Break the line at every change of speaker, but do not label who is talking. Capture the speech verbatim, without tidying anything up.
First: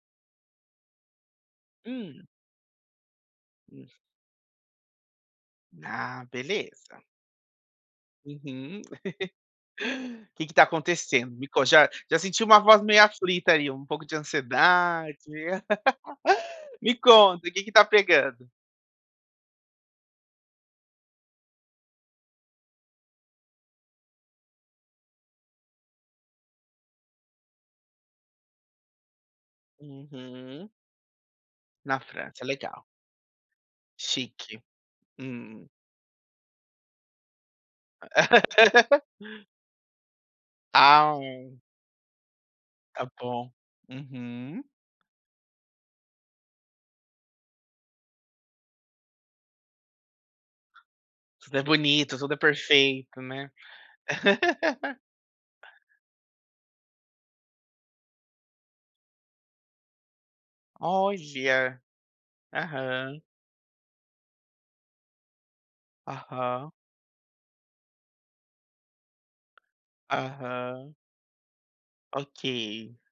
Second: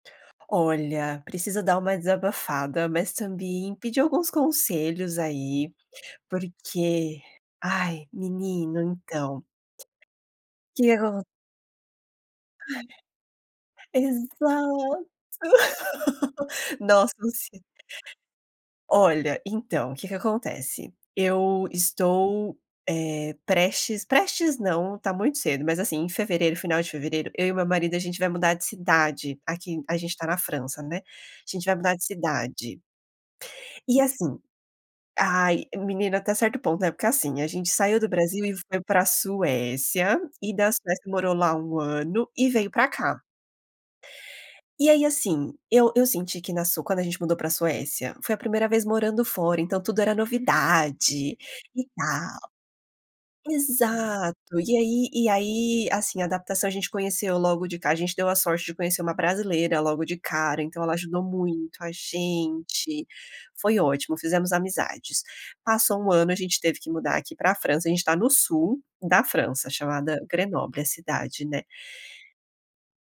Olha, preciso dar uma
Hum.
desabafada, mas também
[unintelligible]
pedir alguns conselhos aí,
Ah, beleza.
porque, ai menino,
Uhum.
então
Que que está
que que acon
acontecendo? Me conta. Já já senti uma voz meio aflita ali, um pouco de
.Exato.
ansiedade. Me
Nossa,
conta o que
sim..
está pegando.
Olha, então, que que acontece. Eu estou, eh, prestes prestes não, está muito cedo, mas assim, em fevereiro, final de fevereiro, eu e meu marido a gente vai mudar de cidade, aqui a gente está na
Uhum.
França né, a gente vai mudar
Na
de
França,
cidade.
legal.
E assim
Chique.
ai,
Hum.
menina até certo ponto né, porque assim, a gente saiu do Brasil e foi pra Suécia, e da Suécia
Ah.
morou lá um ano e veio pra
Tá
cá.
bom. Uhum.
E aí assim, eu eu senti que na Su quando a gente mudou pra Suécia, foi a primeira vez morando fora então tudo era novidade,
Tudo é
e
bonito, tudo é
tal.
perfeito, né.
Exato, e aí e aí assim adaptação a gente conheceu logo de ca gente deu a sorte de conhecer uma brasileira logo de cara, então ela ajudou muito
Olha.
a gente,
Aham.
foi ótimo, fizemos amizades. Passou um ano, gente
Aham.
teve que mudar aqui pra França, a gente está no sul da França, chamada Grenoble, a
Aham.
cidade, né.
Ok.